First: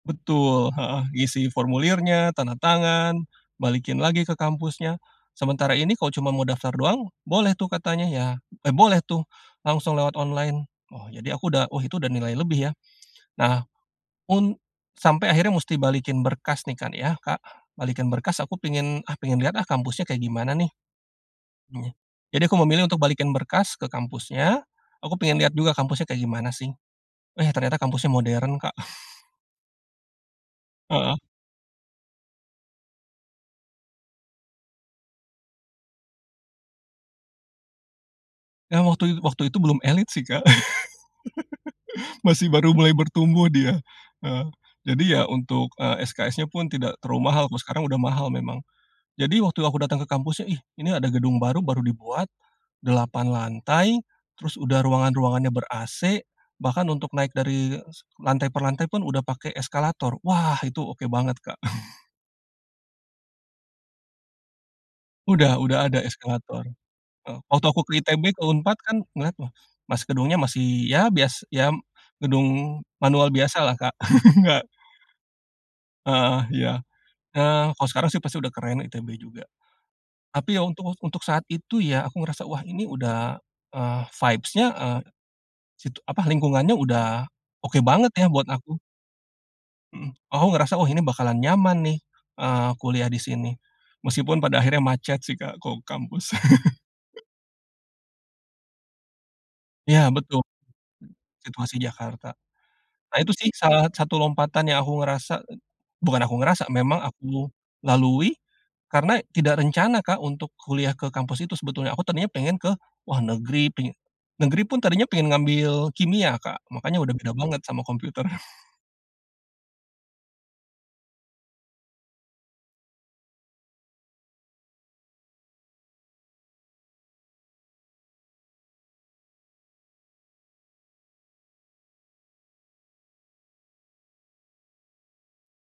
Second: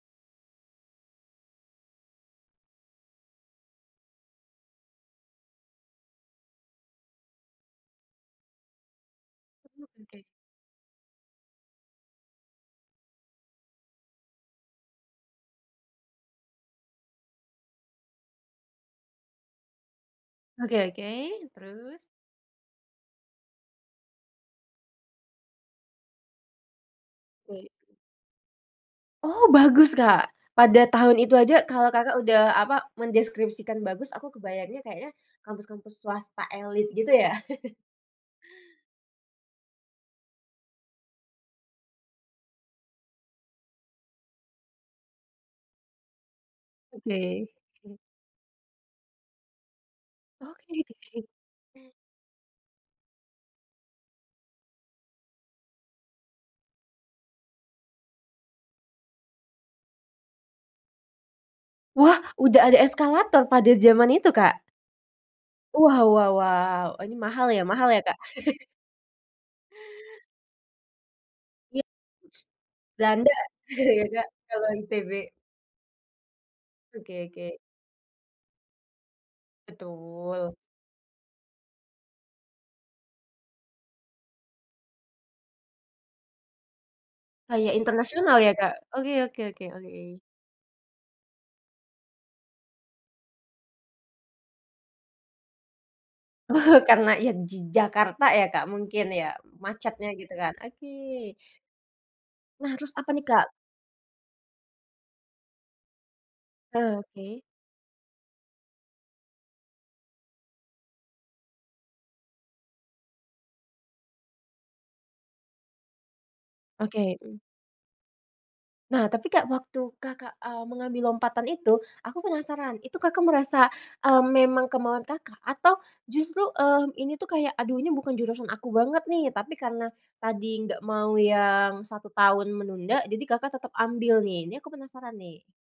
Betul heeh, isi formulirnya, tanda tangan, balikin lagi ke kampusnya, sementara ini kok cuma mau daftar doang, boleh tuh katanya, ya, e boleh tuh, langsung [unintelligible] lewat Oke. online. Oh, jadi aku udah oh itu udah nilai lebih ya. Nah, un sampai akhirnya musti balikin berkas nih kan ya, Kak, balikin berkas aku pengen, "Ah, pengen lihat ah, kampusnya kayak gimana nih?" Oke oke, [unintelligible] terus? Jadi aku memilih untuk balikin berkas, ke kampusnya. Aku pengen lihat juga kampusnya kayak gimana sih. Eh, Oke. ternyata kampusnya modern Kak. Oh, bagus Kak? Pada Heeh. tahun itu aja kalau Kakak udah, apa, mendeskripsikan bagus aku kebayangnya kayaknya kampus-kampus swasta elite, gitu ya? Nah, waktu it waktu itu belum elit sih Kak. Masih baru mulai bertumbuh dia. Eh, jadi ya, untuk, eee, SKS-nya pun tidak terlalu mahal, Oke kalau sekarang oke. udah mahal memang. Jadi, waktu aku datang ke kampusnya, Oh. "Ih, ini ada [unintelligible] gedung baru, baru Mmm. dibuat," 8 lantai, terus udah ruangan-ruangannya ber-ac, bahkan untuk naik dari, se lantai per lantai pun, udah pakai eskalator. Wah, itu oke banget Kak. Wah, udah ada eskalator pada jaman itu Kak? Udah udah ada Wow wow eskalator. wow, ini Heeh, mahal ya waktu aku mahal ke ya Kak? ITB, ke Unpad kan ngeliat, wah mas gedungnya masih ya bias ya, Iya. gedung Belanda, manual biasalah Kak, iya Kak, enggak. kalau ITB? Heeh, iya. Oke oke. Nah, kalau sekarang sih pasti udah keren ITB juga. Betul. Tapi ya, untuk untuk saat itu ya, aku ngerasa, "Wah ini udah, eee, vibes-nya, e sit apa, lingkungannya udah, Kayak oke banget ya," internasional buat ya Kak? aku. Oke oke oke oke. Mhm, aku ngerasa, "Oh, ini bakalan nyaman nih, eee, kuliah di sini." Meskipun pada akhirnya macet sih Kak, kalau ke kampus. Karena, ya di Jakarta ya Kak, mungkin ya? Macetnya, Iya gitu betul, [unintelligible] kan. Oke. situasi Jakarta. Nah, terus apa Nah nih itu sih Kak? salah satu lompatan yang aku ngerasa et bukan aku ngerasa, memang Oke. aku lalui karena tidak rencana Kak, untuk kuliah ke kampus itu sebetulnya, aku tadinya pengen ke, wah negeri, peng negeri pun tadinya pengen ngambil kimia Kak, makanya udah Oke, beda mmm. banget sama komputer. Nah tapi Kak, waktu Kakak, mmm, mengambil lompatan itu, aku penasaran, itu Kakak merasa, mmm, memang kemauan Kakak atau justru, eee, ini tuh kayak, "Aduh ini bukan jurusan aku banget nih," tapi karena tadi nggak mau yang, 1 tahun menunda jadi Kakak tetap ambil nih? Ini aku penasaran nih.